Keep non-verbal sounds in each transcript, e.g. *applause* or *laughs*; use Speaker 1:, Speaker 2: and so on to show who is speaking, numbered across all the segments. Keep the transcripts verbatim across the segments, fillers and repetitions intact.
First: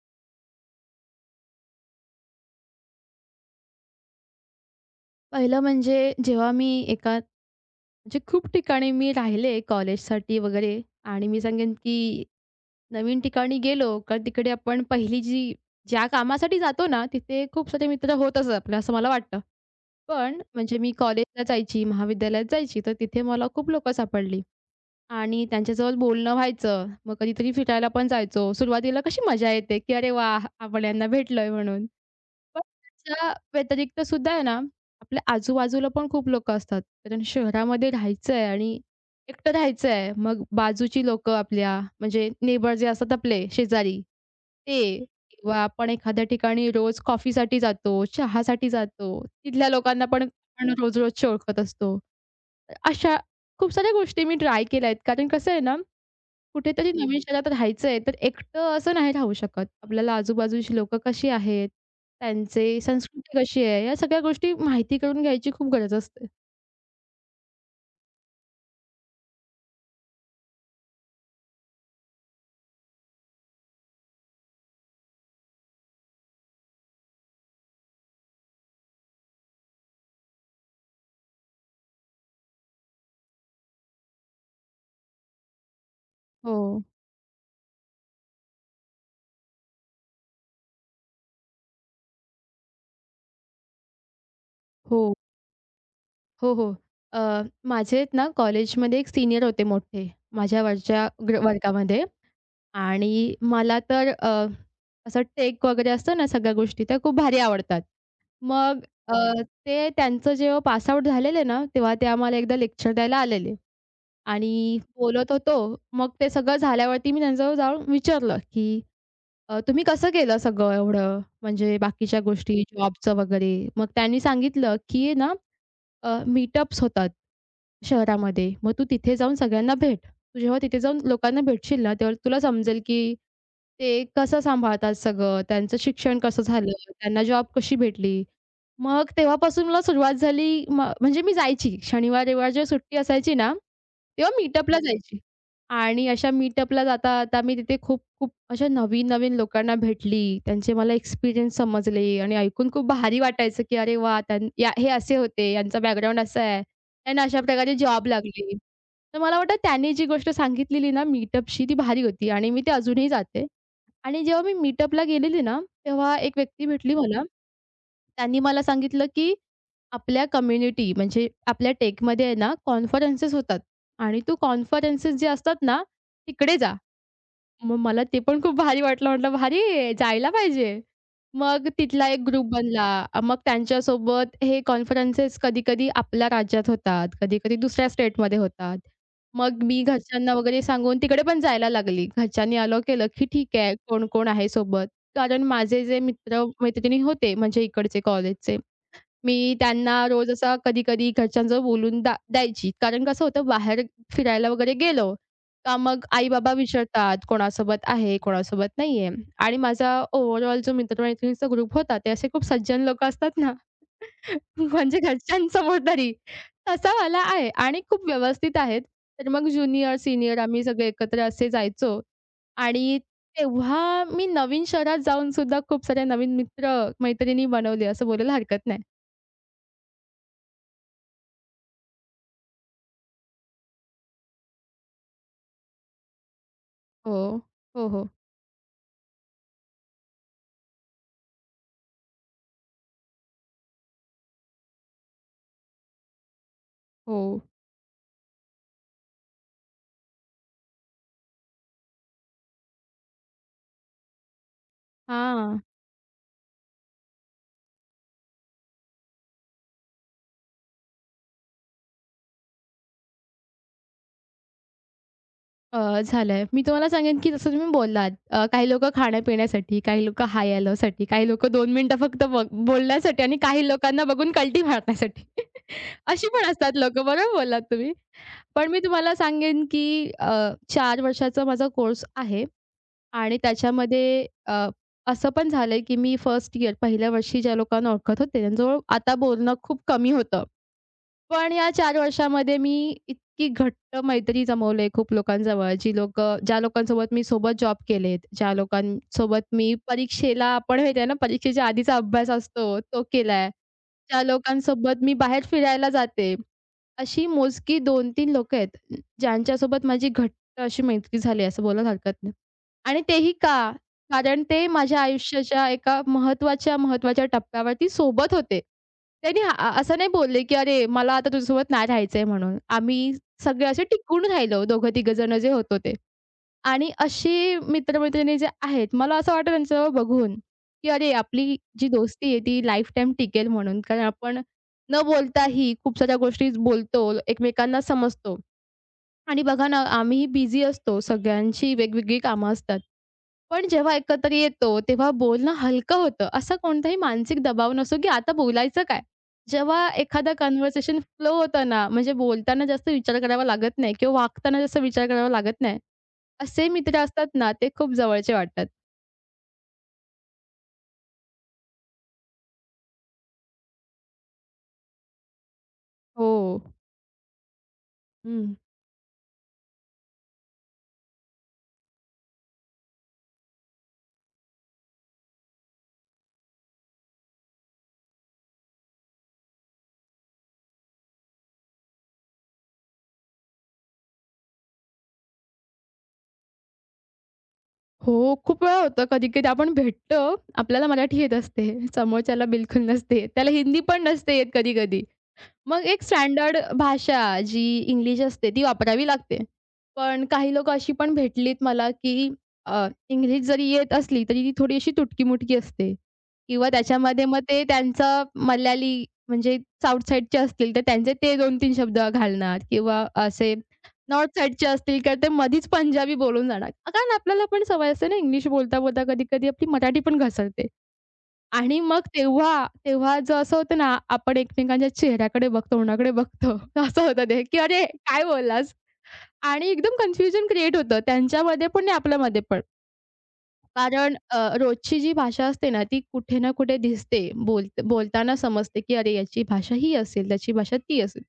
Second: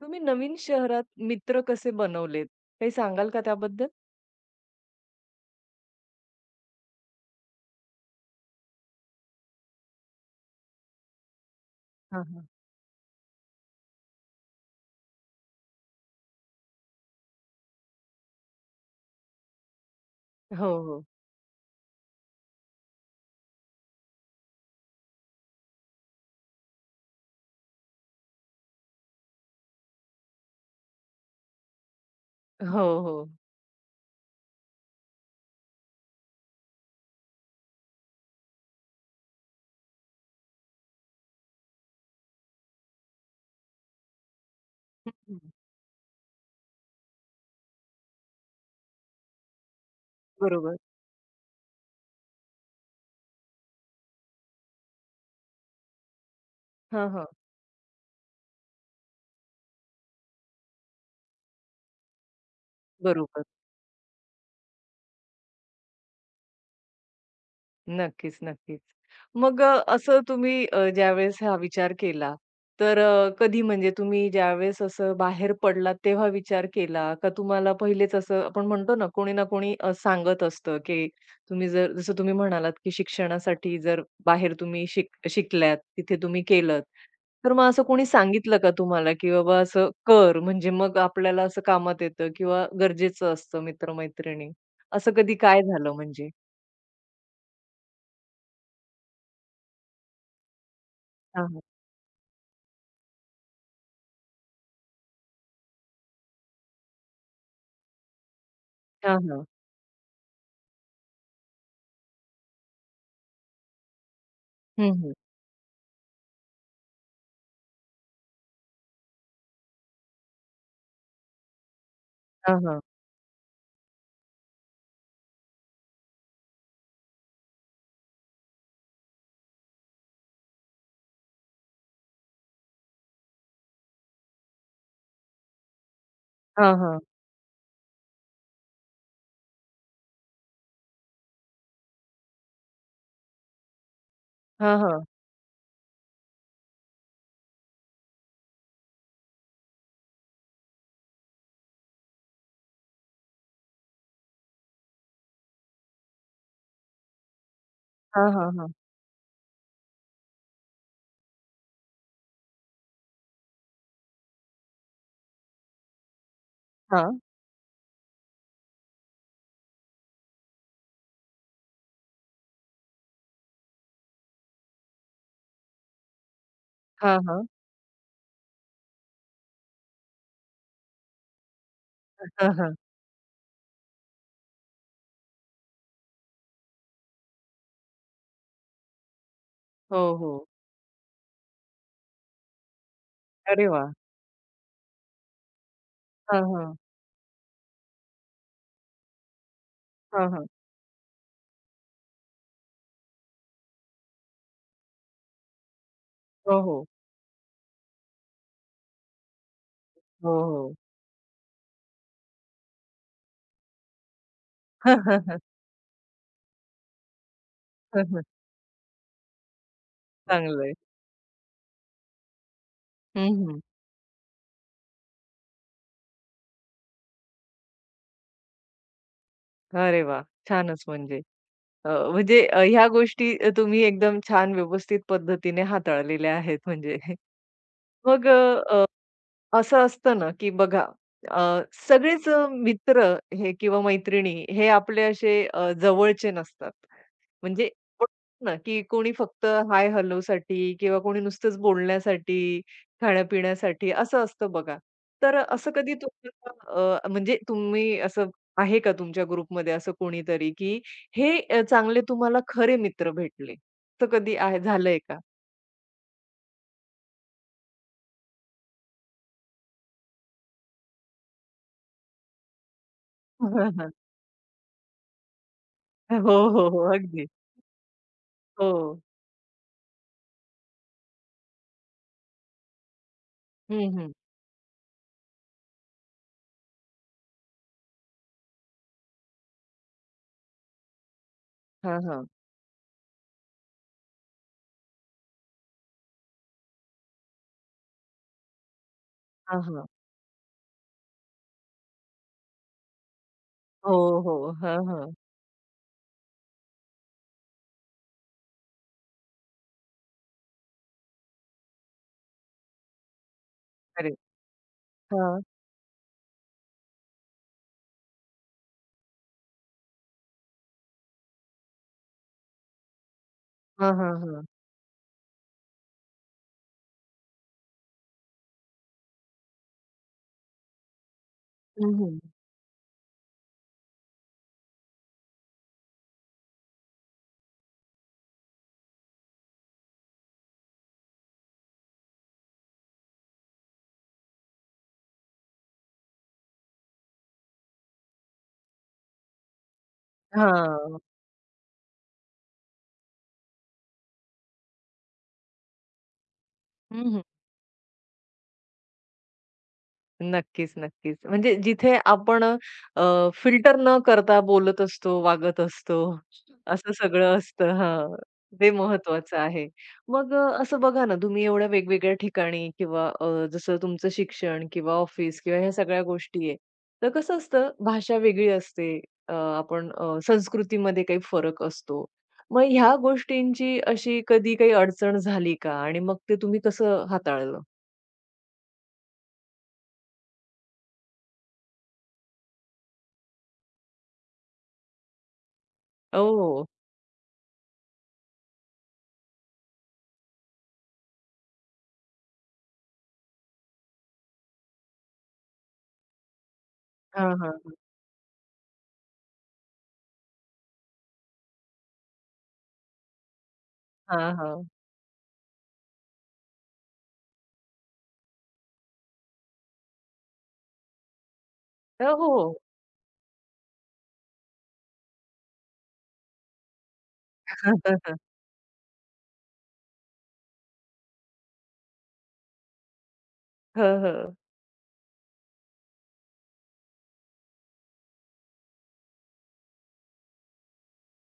Speaker 1: तुम्ही नवीन शहरात मित्र कसे बनवलेत? काही सांगाल का त्याबद्दल?
Speaker 2: पहिलं म्हणजे जेव्हा मी एका म्हणजे खूप ठिकाणी मी राहिले कॉलेजसाठी वगैरे आणि मी सांगेन की
Speaker 1: हां, हां.
Speaker 2: नवीन ठिकाणी गेलो का तिकडे आपण पहिली जी ज्या कामासाठी जातो ना, तिथे खूप सारे मित्र होतच आपले असं मला वाटतं. पण
Speaker 1: हो,
Speaker 2: म्हणजे मी
Speaker 1: हो.
Speaker 2: कॉलेजला जायची, महाविद्यालयात जायची, तर तिथे मला खूप लोकं सापडली आणि त्यांच्याजवळ बोलणं व्हायचं. मग कधीतरी फिरायला पण जायचो. सुरुवातीला कशी मजा येते की "अरे वाह! आपण यांना भेटलोय" म्हणून. पण
Speaker 1: हो, हो.
Speaker 2: त्याच्या व्यतिरिक्त सुद्धा आहे ना, आपल्या आजूबाजूला पण खूप लोकं असतात. कारण शहरामध्ये राहायचं आहे आणि एकटं राहायचं आहे. मग बाजूची लोकं आपल्या म्हणजे नेबर जे असतात आपले शेजारी ते
Speaker 1: हं.
Speaker 2: किंवा आपण एखाद्या ठिकाणी रोज कॉफीसाठी जातो, चहासाठी जातो. तिथल्या लोकांना पण आपण
Speaker 1: बरोबर.
Speaker 2: रोज-रोजचे ओळखत असतो. तर अशा खूप साऱ्या गोष्टी मी ट्राय केल्या आहेत. कारण कसं आहे ना कुठेतरी हं,
Speaker 1: हां,
Speaker 2: नवीन हं.
Speaker 1: हां.
Speaker 2: शहरात राहायचंय, तर एकटं असं नाही राहू शकत. आपल्याला आजूबाजूची लोकं कशी आहेत, त्यांची संस्कृती
Speaker 1: बरोबर.
Speaker 2: कशी आहे, या सगळ्या गोष्टी माहिती करून घ्यायची खूप गरज असते.
Speaker 1: नक्कीच, नक्कीच. मग अ, असं तुम्ही अ, ज्यावेळेस हा विचार केला, तर अ, कधी म्हणजे तुम्ही ज्यावेळेस असं बाहेर पडलात तेव्हा विचार केला का तुम्हाला पहिलेच असं आपण म्हणतो ना, कोणी ना कोणी अ, सांगत असतं, की तुम्ही जर जसं तुम्ही म्हणालात, की शिक्षणासाठी जर बाहेर तुम्ही शिक शिकल्यात, तिथे तुम्ही
Speaker 2: हो.
Speaker 1: केलंत, तर मग असं कोणी सांगितलं का तुम्हाला, की बाबा असं कर म्हणजे मग आपल्याला असं कामात येतं किंवा गरजेचं असतं मित्र
Speaker 2: हो,
Speaker 1: असं कधी काय झालं म्हणजे?
Speaker 2: हो, हो. अ, माझे आहेत ना कॉलेजमध्ये एक सीनियर होते मोठे, माझ्या वरच्या ग्र
Speaker 1: हां, हां.
Speaker 2: वर्गामध्ये आणि मला तर अ, असं टेक वगैरे असतं ना सगळ्या गोष्टी, त्या खूप भारी आवडतात. मग अ,
Speaker 1: हां,
Speaker 2: ते त्यांचं जेव्हा पास झालेले ना, तेव्हा ते आम्हाला एकदा लेक्चर द्यायला आलेले. आणि
Speaker 1: हं, हं.
Speaker 2: बोलत होतो. मग ते सगळं झाल्यावरती मी त्यांच्याजवळ जाऊन विचारलं, की "अ, तुम्ही कसं केलं सगळं एवढं? म्हणजे बाकीच्या
Speaker 1: हां,
Speaker 2: गोष्टी
Speaker 1: हां.
Speaker 2: जॉबचं वगैरे?" मग त्यांनी सांगितलं, की आहे ना अ, मीटअप्स होतात शहरामध्ये. मग तू तिथे जाऊन सगळ्यांना भेट. तू जेव्हा तिथे जाऊन लोकांना भेटशील ना, तेव्हा तुला समजेल की ते कसं सांभाळतात सगळं, त्यांचं शिक्षण कसं झालं,
Speaker 1: हां, हां.
Speaker 2: त्यांना जॉब कशी भेटली. मग तेव्हापासून मला सुरुवात झाली म म्हणजे मी जायची. शनिवार, रविवार जेव्हा सुट्टी असायची ना, तेव्हा मीटअपला
Speaker 1: हां,
Speaker 2: हं.
Speaker 1: हां.
Speaker 2: जायची. आणि अशा मीटअपला जाता-जाता मी तिथे खूप-खूप अशा नवीन-नवीन लोकांना भेटली. त्यांचे मला एक्सपिरियन्स समजले आणि ऐकून खूप भारी वाटायचं, की अरे वाह! त्यां या हे असे होते, यांचा बॅकग्राऊंड असा आहे. त्यांना अशा प्रकारे जॉब
Speaker 1: हां, हां,
Speaker 2: लागली.
Speaker 1: हां.
Speaker 2: तर मला वाटतं त्यांनी जी गोष्ट सांगितलेली ना मीटअपची ती भारी होती आणि मी ते अजूनही जाते. आणि जेव्हा मी मीटअपला गेलेली ना, तेव्हा एक व्यक्ती भेटली
Speaker 1: हां.
Speaker 2: मला. त्यांनी मला सांगितलं, की आपल्या कम्युनिटी म्हणजे आपल्या टेकमध्ये आहे ना, कॉन्फरन्सेस होतात आणि तू कॉन्फरन्सेस जे असतात ना, तिकडे जा.
Speaker 1: हां, हां.
Speaker 2: मग मला ते पण खूप भारी वाटलं. म्हटलं भारी आहे, जायला पाहिजे. मग तिथला एक ग्रुप
Speaker 1: हां, हां.
Speaker 2: बनला. अ, मग त्यांच्यासोबत हे कॉन्फरन्सेस कधी-कधी आपल्या राज्यात होतात, कधी-कधी दुसऱ्या स्टेटमध्ये होतात. मग मी
Speaker 1: हो, हो.
Speaker 2: घरच्यांना वगैरे सांगून तिकडे पण जायला लागली. घरच्यांनी अलाऊ केलं, की ठीक
Speaker 1: अरे
Speaker 2: आहे
Speaker 1: वाह!
Speaker 2: कोण-कोण आहे सोबत. कारण माझे जे
Speaker 1: हां, हां.
Speaker 2: मित्र-मैत्रिणी होते म्हणजे इकडचे कॉलेजचे मी त्यांना रोज
Speaker 1: हां, हां.
Speaker 2: असा कधी-कधी घरच्यांजवळ बोलून दा द्यायची. कारण कसं होतं बाहेर फिरायला वगैरे गेलो, का मग आई-बाबा
Speaker 1: हो, हो.
Speaker 2: विचारतात, "कोणासोबत आहे, कोणासोबत नाहीये." आणि माझा
Speaker 1: हो,
Speaker 2: ओव्हरऑल जो
Speaker 1: हो.
Speaker 2: मित्र-मैत्रिणींचा ग्रुप होता, ते असे खूप सज्जन लोकं असतात ना, *laughs* म्हणजे
Speaker 1: *laughs*
Speaker 2: घरच्यांसमोर तरी, तसा वाला आहे आणि खूप
Speaker 1: हं, हं.
Speaker 2: व्यवस्थित आहेत. तर मग ज्युनियर, सीनियर आम्ही
Speaker 1: चांगलं आहे.
Speaker 2: सगळे एकत्र असे जायचो आणि
Speaker 1: हं, हं.
Speaker 2: तेव्हा मी नवीन शहरात जाऊन सुद्धा खूप साऱ्या नवीन मित्र-मैत्रिणी बनवले असं बोलायला हरकत नाही.
Speaker 1: अरे वाह! छानच म्हणजे. अ, म्हणजे अ, ह्या गोष्टी तुम्ही एकदम छान व्यवस्थित पद्धतीने हाताळलेल्या आहेत म्हणजे.
Speaker 2: हो. हो, हो.
Speaker 1: मग अ, असं असतं ना, की बघा अ, सगळेच अ, मित्र हे किंवा मैत्रिणी हे आपले असे अ, जवळचे नसतात.
Speaker 2: हो.
Speaker 1: म्हणजे बोलतात ना, की कोणी फक्त हाय हॅलोसाठी किंवा कोणी नुसतंच बोलण्यासाठी, खाण्यापिण्यासाठी असं असतं बघा. तर अ,
Speaker 2: हां.
Speaker 1: असं कधी तुम्हाला अ, म्हणजे तुम्ही असं आहे का तुमच्या ग्रुपमध्ये असं कोणीतरी, की हे अ, चांगले तुम्हाला खरे मित्र भेटले? असं कधी आहे झालंय का?
Speaker 2: अ, झालंय. मी तुम्हाला सांगेन, की जसं तुम्ही बोललात अ, काही लोकं खाण्या-पिण्यासाठी, काही लोकं हाय हॅलोसाठी, काही लोकं दोन मिनिटं फक्त ब बोलण्यासाठी आणि काही
Speaker 1: *laughs*
Speaker 2: लोकांना बघून कलटी मारण्यासाठी. *laughs* अशी
Speaker 1: हो,
Speaker 2: पण
Speaker 1: हो,
Speaker 2: असतात
Speaker 1: हो.
Speaker 2: लोकं.
Speaker 1: अगदी.
Speaker 2: बरोबर बोललात तुम्ही. पण
Speaker 1: हो.
Speaker 2: मी तुम्हाला सांगेन, की अ, चार वर्षाचा माझा कोर्स आहे आणि
Speaker 1: हं,
Speaker 2: त्याच्यामध्ये
Speaker 1: हं.
Speaker 2: अ, असं पण झालंय, की मी फर्स्ट इयर पहिल्या वर्षी ज्या लोकांना ओळखत होते, त्यांच्याजवळ आता बोलणं खूप कमी होतं. पण या चार
Speaker 1: हां, हां.
Speaker 2: वर्षामध्ये मी इतकी घट्ट मैत्री जमवली आहे खूप लोकांजवळ, जी लोकं ज्या लोकांसोबत मी सोबत जॉब केलेत, ज्या लोकांसोबत
Speaker 1: हां,
Speaker 2: मी
Speaker 1: हां.
Speaker 2: परीक्षेला आपण माहिती आहे ना, परीक्षेच्या आधीचा अभ्यास असतो, तो केलाय.
Speaker 1: हो,
Speaker 2: ज्या
Speaker 1: हो. हां,
Speaker 2: लोकांसोबत
Speaker 1: हां.
Speaker 2: मी बाहेर फिरायला जाते. अशी मोजकी दोन-तीन लोकं आहेत, ज्यांच्यासोबत माझी घट्ट अशी मैत्री झाली आहे, असं बोलायला हरकत नाही. आणि तेही का?
Speaker 1: अरे!
Speaker 2: कारण ते माझ्या
Speaker 1: हां.
Speaker 2: आयुष्याच्या एका महत्त्वाच्या, महत्त्वाच्या टप्प्यावरती सोबत होते. त्यांनी अ, असं नाही बोलले, की "अरे, मला आता तुझ्यासोबत नाही राहायचंय" म्हणून. आम्ही सगळे असे
Speaker 1: हां, हां,
Speaker 2: टिकून
Speaker 1: हां.
Speaker 2: राहिलो, दोघं-तिघं जण जे होतो ते. आणि अशी मित्र जे आहेत, मला असं वाटतं त्यांचं बघून, की अरे आपली जी
Speaker 1: हं, हं.
Speaker 2: दोस्ती आहे ती लाईफटाईम टिकेल म्हणून. कारण आपण न बोलताही खूप साऱ्या गोष्टी बोलतो, एकमेकांना समजतो. आणि बघा ना, आम्हीही बिझी असतो, सगळ्यांची वेगवेगळी कामं असतात. पण जेव्हा एकत्र येतो, तेव्हा बोलणं हलकं होतं. असा कोणताही मानसिक दबाव नसतो, की आता बोलायचं काय? जेव्हा एखादा कन्व्हर्सेशन
Speaker 1: हां.
Speaker 2: फ्लो होतं ना, म्हणजे बोलताना जास्त विचार करावा लागत नाही किंवा वागताना जास्त विचार करावा लागत नाही. असे मित्र
Speaker 1: हं, हं.
Speaker 2: असतात ना, ते खूप जवळचे वाटतात.
Speaker 1: नक्कीच, नक्कीच. म्हणजे जिथे आपण फिल्टर न करता बोलत असतो, वागत असतो,
Speaker 2: हो.
Speaker 1: असं सगळं असतं हां.
Speaker 2: हं.
Speaker 1: ते महत्त्वाचं आहे. मग अ, असं बघा ना, तुम्ही एवढ्या वेगवेगळ्या ठिकाणी किंवा अ, जसं तुमचं शिक्षण किंवा ऑफिस किंवा ह्या सगळ्या गोष्टी आहे. तर कसं असतं, भाषा वेगळी असते. अ, आपण अ, संस्कृतीमध्ये काही फरक असतो. मग ह्या गोष्टींची अशी कधी काही अडचण झाली का? आणि मग ते तुम्ही कसं हाताळलं?
Speaker 2: हो, खूप वेळा होतं कधी-कधी आपण भेटतो, आपल्याला मराठी येत असते, समोरच्याला बिलकुल नसते. त्याला हिंदी पण नसते येत कधी-कधी. मग एक स्टँडर्ड
Speaker 1: ओह!
Speaker 2: भाषा जी इंग्लिश असते ती वापरावी लागते. पण काही लोकं अशी पण भेटलीत मला, की अ, इंग्लिश जरी येत असली तरी ती थोडी अशी तुटकी-मुटकी असते किंवा त्याच्यामध्ये
Speaker 1: हां,
Speaker 2: मग ते
Speaker 1: हां.
Speaker 2: त्यांचं मल्याळी म्हणजे साउथ साइडचे असतील तर त्यांचे ते दोन-तीन शब्द घालणार किंवा असे
Speaker 1: हां,
Speaker 2: नॉर्थ
Speaker 1: हां.
Speaker 2: साइडचे असतील तर ते मधीच पंजाबी बोलून जाणार. कारण आपल्याला पण सवय असते ना इंग्लिश बोलता-बोलता कधी-कधी आपली मराठी पण घसरते. आणि मग
Speaker 1: अ, हो, हो.
Speaker 2: तेव्हा, तेव्हा जो असं होतं ना, आपण एकमेकांच्या चेहऱ्याकडे बघतो, तोंडाकडे बघतो. *laughs* असं होतं ते, की
Speaker 1: *laughs*
Speaker 2: "अरे,
Speaker 1: हं,
Speaker 2: काय बोललास?" आणि एकदम कन्फ्युजन क्रिएट होतं त्यांच्यामध्ये पण आणि आपल्यामध्ये पण. कारण
Speaker 1: हं.
Speaker 2: अ, रोजची जी भाषा असते ना, ती कुठे ना कुठे दिसते. बोल बोलताना समजते, की अरे, याची भाषा ही असेल, त्याची भाषा ती असेल.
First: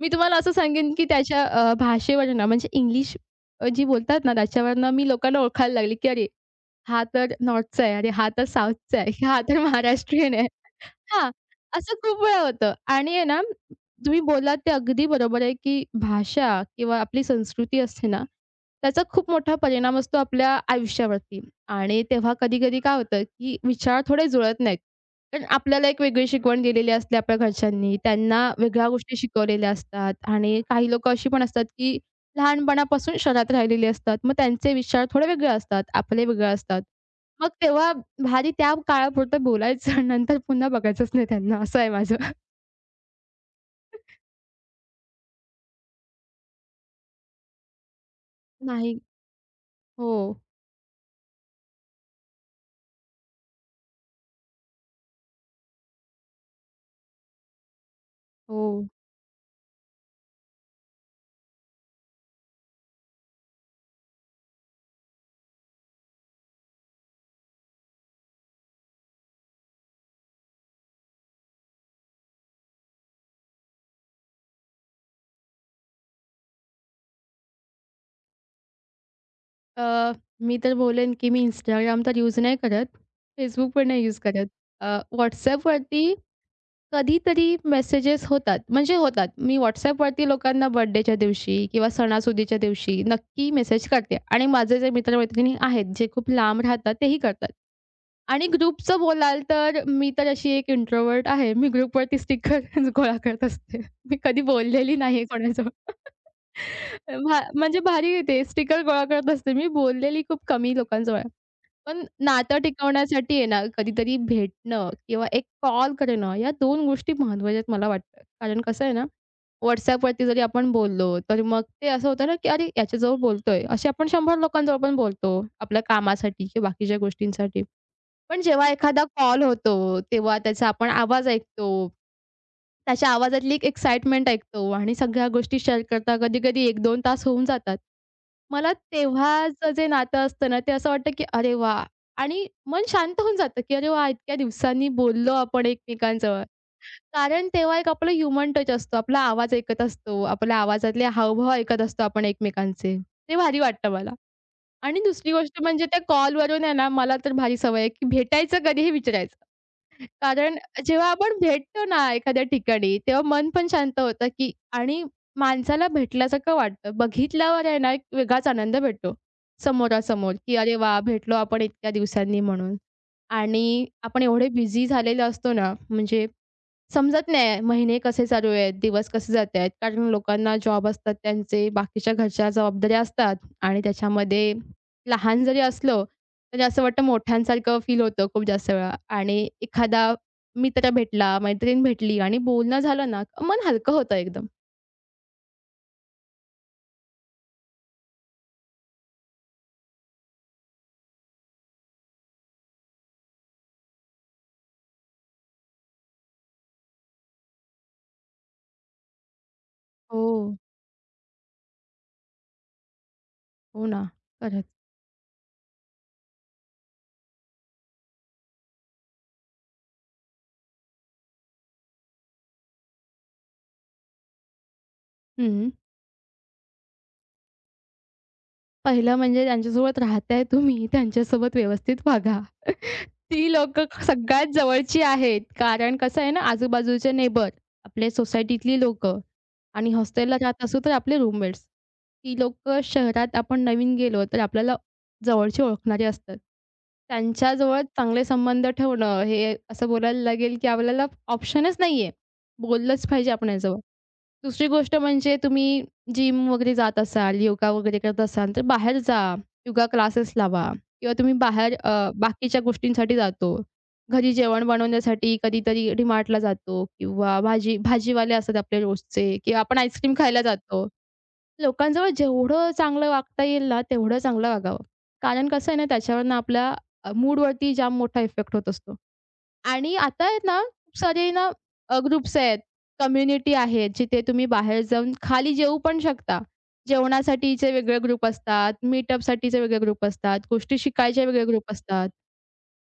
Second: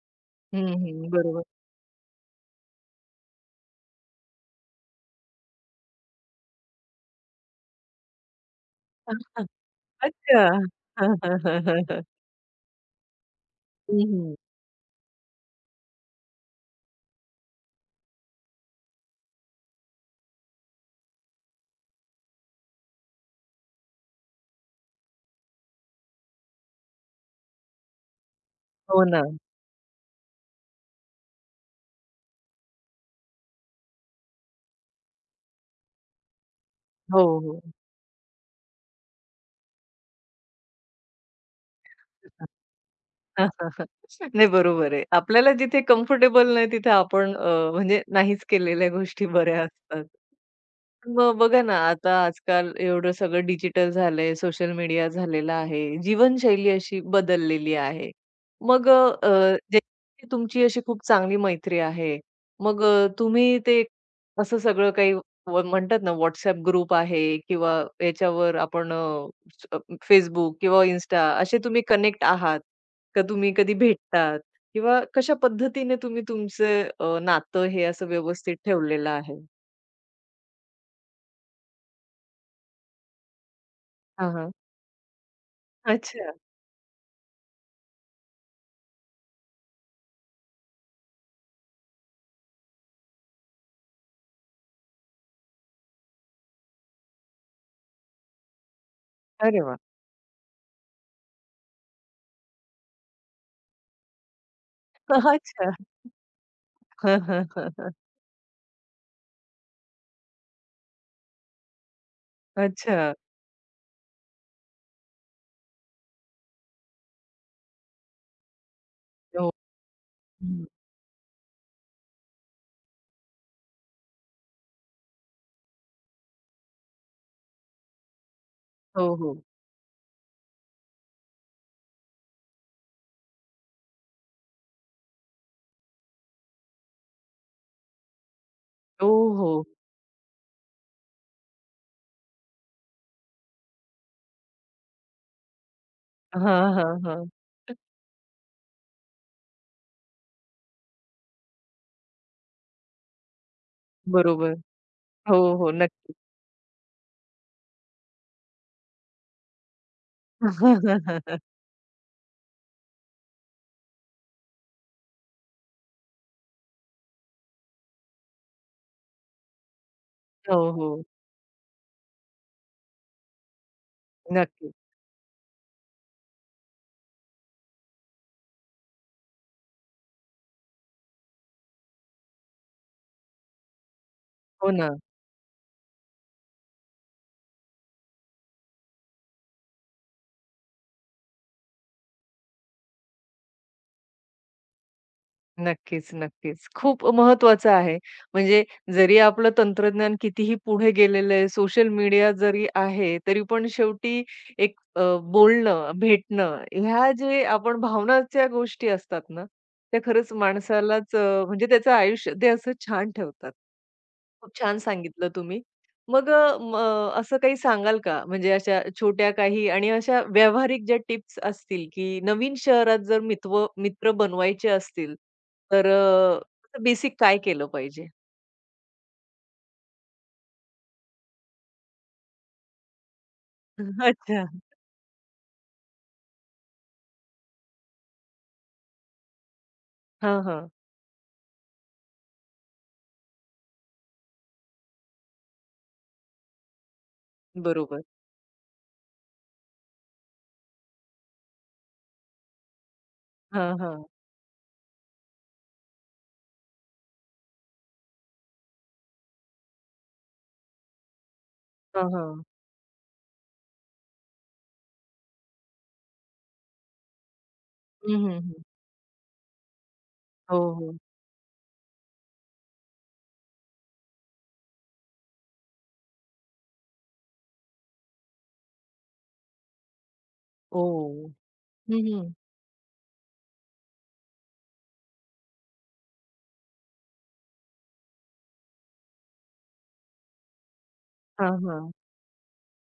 Speaker 2: मी तुम्हाला असं
Speaker 1: हं,
Speaker 2: सांगेन, की
Speaker 1: हं.
Speaker 2: त्याच्या
Speaker 1: बरोबर.
Speaker 2: अ, भाषेवरनं म्हणजे इंग्लिश अ, जी बोलतात ना, त्याच्यावरनं मी लोकांना ओळखायला लागले, की अरे, हा तर नॉर्थचा आहे, अरे, हा तर साऊथचा आहे, हा तर महाराष्ट्रीयन
Speaker 1: अच्छा.
Speaker 2: आहे. हां,
Speaker 1: *laughs* हं,
Speaker 2: असं
Speaker 1: हं.
Speaker 2: खूप वेळा होतं आणि आहे ना
Speaker 1: हं,
Speaker 2: तुम्ही
Speaker 1: हं.
Speaker 2: बोललात ते अगदी बरोबर आहे, की भाषा किंवा आपली संस्कृती असते ना, त्याचा खूप मोठा परिणाम असतो आपल्या आयुष्यावरती. आणि तेव्हा कधी-कधी काय होतं, की विचार थोडे जुळत नाहीत. कारण आपल्याला एक वेगळी शिकवण दिलेली असते आपल्या घरच्यांनी, त्यांना वेगळ्या
Speaker 1: हो
Speaker 2: गोष्टी
Speaker 1: ना.
Speaker 2: शिकवलेल्या असतात आणि काही लोकं अशी पण असतात, की लहानपणापासून शहरात राहिलेली असतात. मग त्यांचे विचार थोडे वेगळे असतात, आपले वेगळे असतात. मग
Speaker 1: हो,
Speaker 2: तेव्हा भारी त्या काळापुरतं बोलायचं, *laughs* नंतर पुन्हा बघायचंच नाही त्यांना, असं आहे माझं.
Speaker 1: हो. नाही बरोबर आहे. आपल्याला जिथे कम्फर्टेबल नाही तिथे आपण अ, म्हणजे नाहीच केलेल्या
Speaker 2: नाही.
Speaker 1: गोष्टी बऱ्या असतात.
Speaker 2: हो.
Speaker 1: मग बघा ना, आता आजकाल एवढं सगळं डिजिटल झालंय, सोशल मीडिया झालेला आहे, जीवनशैली अशी बदललेली आहे.
Speaker 2: हो.
Speaker 1: मग अ, जे तुमची अशी खूप चांगली मैत्री आहे. मग अ, तुम्ही ते असं सगळं काही व म्हणतात ना WhatsApp ग्रुप आहे किंवा याच्यावर आपण अ, Facebook किंवा Insta असे तुम्ही कनेक्ट आहात. का तुम्ही कधी भेटतात? किंवा कशा पद्धतीने तुम्ही तुमचं अ, नातं हे असं व्यवस्थित ठेवलेलं आहे?
Speaker 2: अ, मी तर बोलेन, की मी Instagram तर यूज नाही करत. Facebook पण नाही यूज
Speaker 1: हां,
Speaker 2: करत.
Speaker 1: हां.
Speaker 2: अ, WhatsAppवरती
Speaker 1: अच्छा.
Speaker 2: कधीतरी मेसेजेस होतात, म्हणजे होतात. मी WhatsAppवरती लोकांना बर्थडेच्या दिवशी किंवा सणासुदीच्या दिवशी नक्की मेसेज करते आणि माझे जे मित्र-मैत्रिणी आहेत, जे खूप लांब राहतात, तेही करतात. आणि ग्रुपचं बोलाल
Speaker 1: अरे वाह!
Speaker 2: तर मी तर अशी एक इंट्रोव्हर्ट आहे. मी ग्रुपवरती स्टिकर *laughs* गोळा करत असते. मी कधी बोललेली नाही कोणाजवळ.
Speaker 1: अच्छा. हं,
Speaker 2: भा
Speaker 1: हं, हं,
Speaker 2: म्हणजे
Speaker 1: हं.
Speaker 2: भारी आहे ते स्टिकर गोळा करत असते. मी बोललेली खूप कमी लोकांजवळ आहे. पण नातं
Speaker 1: अच्छा.
Speaker 2: टिकवण्यासाठी आहे ना, कधीतरी भेटणं किंवा एक कॉल करणं या दोन गोष्टी महत्त्वाच्या आहेत मला वाटतं. कारण कसं आहे ना,
Speaker 1: हो.
Speaker 2: WhatsAppवरती जरी
Speaker 1: हं.
Speaker 2: आपण बोललो, तर मग ते असं होतं ना, की अरे याच्याजवळ बोलतोय. असे आपण शंभर लोकांजवळ पण बोलतो, आपल्या कामासाठी किंवा बाकीच्या गोष्टींसाठी. पण जेव्हा एखादा
Speaker 1: हो, हो.
Speaker 2: कॉल होतो, तेव्हा त्याचा आपण आवाज ऐकतो. त्याच्या आवाजातली एक एक्साइटमेंट ऐकतो आणि सगळ्या गोष्टी शेअर करता कधी-कधी एक दोन तास होऊन जातात. मला
Speaker 1: हो, हो.
Speaker 2: तेव्हाचं जे नातं असतं ना, ते असं वाटतं की अरे वाह! आणि मन शांत होऊन जातं की अरे वाह! इतक्या दिवसांनी बोललो आपण एकमेकांजवळ.
Speaker 1: हां, हां, हां.
Speaker 2: कारण तेव्हा एक आपला ह्युमन टच असतो. आपला आवाज ऐकत असतो. आपल्या आवाजातले हावभाव ऐकत असतो आपण एकमेकांचे. ते भारी वाटतं मला.
Speaker 1: बरोबर.
Speaker 2: आणि दुसरी
Speaker 1: हो,
Speaker 2: गोष्ट
Speaker 1: हो.
Speaker 2: म्हणजे त्या
Speaker 1: नक्की.
Speaker 2: कॉलवरून आहे ना, मला तर भारी सवय आहे, की भेटायचं कधी हे विचारायचं. कारण जेव्हा आपण भेटतो ना एखाद्या ठिकाणी, तेव्हा मन पण शांत होतं, की आणि माणसाला भेटल्यासारखं वाटतं. बघितल्यावर आहे ना, एक वेगळाच आनंद भेटतो समोरासमोर, की
Speaker 1: हो,
Speaker 2: "अरे वाह!
Speaker 1: हो.
Speaker 2: भेटलो आपण इतक्या दिवसांनी" म्हणून. आणि आपण एवढे
Speaker 1: नक्की.
Speaker 2: बिझी झालेलो असतो ना, म्हणजे समजत नाही महिने कसे चालू आहेत, दिवस कसे जात आहेत. कारण लोकांना जॉब असतात त्यांचे, बाकीच्या घरच्या जबाबदाऱ्या असतात आणि त्याच्यामध्ये
Speaker 1: हो ना.
Speaker 2: लहान जरी असलो, तरी असं वाटतं मोठ्यांसारखं फील होतं खूप जास्त वेळा आणि एखादा मित्र भेटला, मैत्रीण भेटली आणि बोलणं झालं ना, मन हलकं होतं एकदम.
Speaker 1: नक्कीच, नक्कीच. खूप महत्त्वाचं आहे. म्हणजे जरी आपलं तंत्रज्ञान कितीही पुढे गेलेलं आहे, सोशल मीडिया जरी आहे, तरी पण शेवटी एक अ, बोलणं, भेटणं ह्या जे आपण भावनाच्या गोष्टी असतात ना, त्या
Speaker 2: हो,
Speaker 1: खरंच माणसालाच अ, म्हणजे त्याचं आयुष्य ते असं छान ठेवतात.
Speaker 2: हो ना.
Speaker 1: खूप
Speaker 2: खरंच.
Speaker 1: छान सांगितलं तुम्ही. मग अ, म अ, असं काही सांगाल का? म्हणजे अशा छोट्या काही आणि अशा व्यावहारिक ज्या टिप्स असतील, की नवीन शहरात जर मित्र मित्र बनवायचे असतील,
Speaker 2: हं.
Speaker 1: तर बेसिक काय केलं पाहिजे?
Speaker 2: पहिलं म्हणजे ज्यांच्यासोबत राहताय तुम्ही, त्यांच्यासोबत व्यवस्थित वागा. *laughs* ती लोकं
Speaker 1: *laughs* अच्छा.
Speaker 2: सगळ्यात जवळची आहेत. कारण कसं आहे ना, आजूबाजूचे नेबर, आपले सोसायटीतली लोकं आणि हॉस्टेलला
Speaker 1: हां,
Speaker 2: राहत
Speaker 1: हां.
Speaker 2: असू तर आपले रूममेट्स. ती लोकं शहरात आपण नवीन गेलो तर आपल्याला जवळचे ओळखणारे असतात. त्यांच्याजवळ
Speaker 1: बरोबर.
Speaker 2: चांगले संबंध ठेवणं हे असं बोलायला लागेल, की आपल्याला ऑप्शनच नाहीये. बोललंच पाहिजे आपण याजवळ.
Speaker 1: हां, हां.
Speaker 2: दुसरी गोष्ट म्हणजे तुम्ही जिम वगैरे जात असाल, योगा वगैरे करत असाल, तर बाहेर जा. योगा क्लासेस लावा किंवा तुम्ही बाहेर
Speaker 1: हां,
Speaker 2: अ,
Speaker 1: हां.
Speaker 2: बाकीच्या गोष्टींसाठी जातो. घरी जेवण बनवण्यासाठी कधीतरी डी-मार्टला जातो किंवा भाजी
Speaker 1: हं, हं,
Speaker 2: भाजीवाले असतात
Speaker 1: हं.
Speaker 2: आपले रोजचे किंवा आपण आईस्क्रीम खायला
Speaker 1: हो,
Speaker 2: जातो.
Speaker 1: हो.
Speaker 2: लोकांजवळ जेवढं चांगलं वागता येईल ना, तेवढं चांगलं वागावं. कारण कसं आहे ना, त्याच्यावरनं आपल्या मूडवरती जाम मोठा इफेक्ट होत असतो. आणि आता आहेत ना, खूप सारे
Speaker 1: ओह!
Speaker 2: ना अ,
Speaker 1: हं, हं.
Speaker 2: ग्रुप्स आहेत, कम्युनिटी आहेत, जिथे तुम्ही बाहेर जाऊन खाली जेवू पण शकता. जेवणासाठीचे वेगळे ग्रुप असतात, मीटअपसाठीचे वेगळे ग्रुप असतात, गोष्टी शिकायचे वेगळे
Speaker 1: हां,
Speaker 2: ग्रुप
Speaker 1: हां.
Speaker 2: असतात.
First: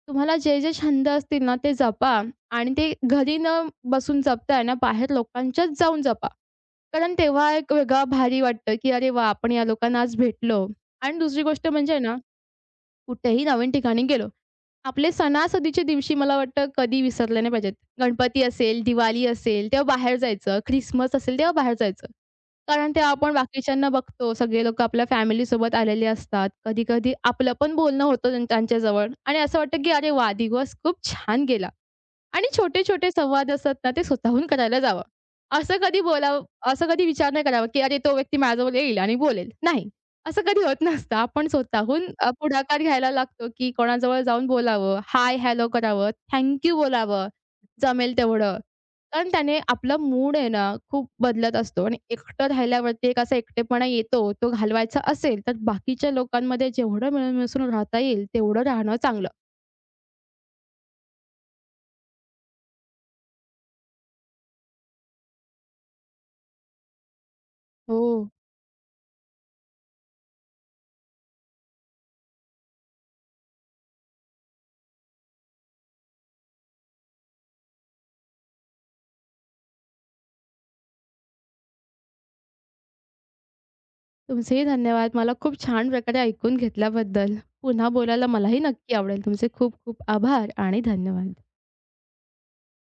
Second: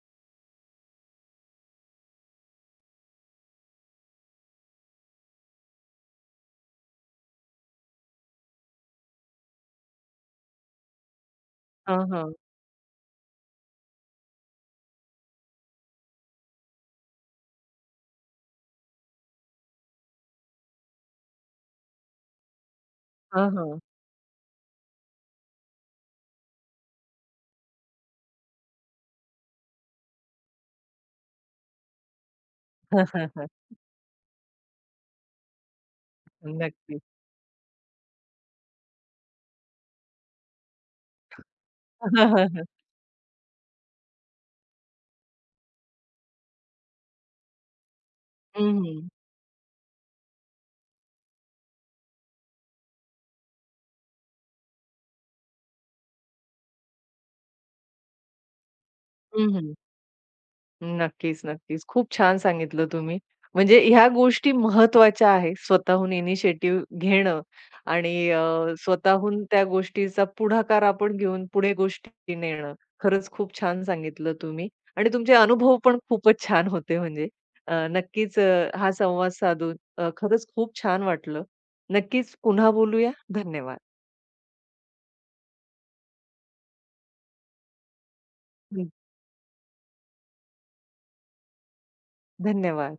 Speaker 2: तुम्हाला जे, जे छंद असतील ना, ते जपा आणि ते घरी न बसून जपताय ना, बाहेर लोकांच्यात जाऊन जपा. कारण तेव्हा एक वेगळा भारी वाटतं, की अरे वाह! आपण या लोकांना आज भेटलो. आणि दुसरी गोष्ट म्हणजे
Speaker 1: हां,
Speaker 2: ना
Speaker 1: हां.
Speaker 2: कुठेही नवीन ठिकाणी गेलो. आपले सणासुदीच्या दिवशी मला वाटतं कधी विसरले नाही पाहिजेत. गणपती असेल, दिवाळी असेल तेव्हा बाहेर जायचं, ख्रिसमस असेल तेव्हा बाहेर जायचं. कारण तेव्हा आपण
Speaker 1: हां, हां.
Speaker 2: बाकीच्यांना बघतो सगळे लोकं आपल्या फॅमिलीसोबत आलेले असतात. कधी-कधी आपलं पण बोलणं होतं त्यां त्यांच्याजवळ आणि असं वाटतं की अरे वाह! दिवस खूप छान गेला. आणि छोटे-छोटे संवाद
Speaker 1: *laughs*
Speaker 2: असतात ना, ते स्वतःहून करायला जावं. असं कधी बोलावं असं
Speaker 1: नक्कीच.
Speaker 2: कधी विचार नाही करावा, की अरे तो व्यक्ती माझ्याजवळ येईल आणि बोलेल. नाही, असं कधी होत नसतं. आपण स्वतःहून अ, पुढाकार घ्यायला लागतो, की कोणाजवळ जाऊन बोलावं, हाय, हॅलो करावं, थँक बोलावं, जमेल तेवढं.
Speaker 1: हं, हं. हं,
Speaker 2: कारण
Speaker 1: *laughs*
Speaker 2: त्याने आपला मूड आहे ना, खूप बदलत असतो आणि एकटं राहिल्यावरती एक असा एकटेपणा येतो. तो घालवायचा असेल, तर बाकीच्या लोकांमध्ये जेवढं मिळून मिसळून राहता येईल, तेवढं राहणं चांगलं.
Speaker 1: *laughs* नक्कीच, नक्कीच. खूप छान सांगितलं तुम्ही. म्हणजे ह्या गोष्टी महत्त्वाच्या आहेत. स्वतःहून इनिशिएटिव्ह घेणं
Speaker 2: हो.
Speaker 1: आणि अ, स्वतःहून त्या गोष्टीचा पुढाकार आपण घेऊन पुढे गोष्टी नेणं. खरंच खूप छान सांगितलं तुम्ही आणि तुमचे अनुभव पण खूपच छान होते म्हणजे. अ, नक्कीच अ, हा संवाद साधून अ, खरंच खूप छान वाटलं. नक्कीच पुन्हा बोलूया. धन्यवाद.
Speaker 2: तुमचेही धन्यवाद. मला खूप छान प्रकारे ऐकून घेतल्याबद्दल. पुन्हा बोलायला मलाही
Speaker 1: हं.
Speaker 2: नक्की आवडेल. तुमचे खूप खूप आभार आणि धन्यवाद.
Speaker 1: धन्यवाद.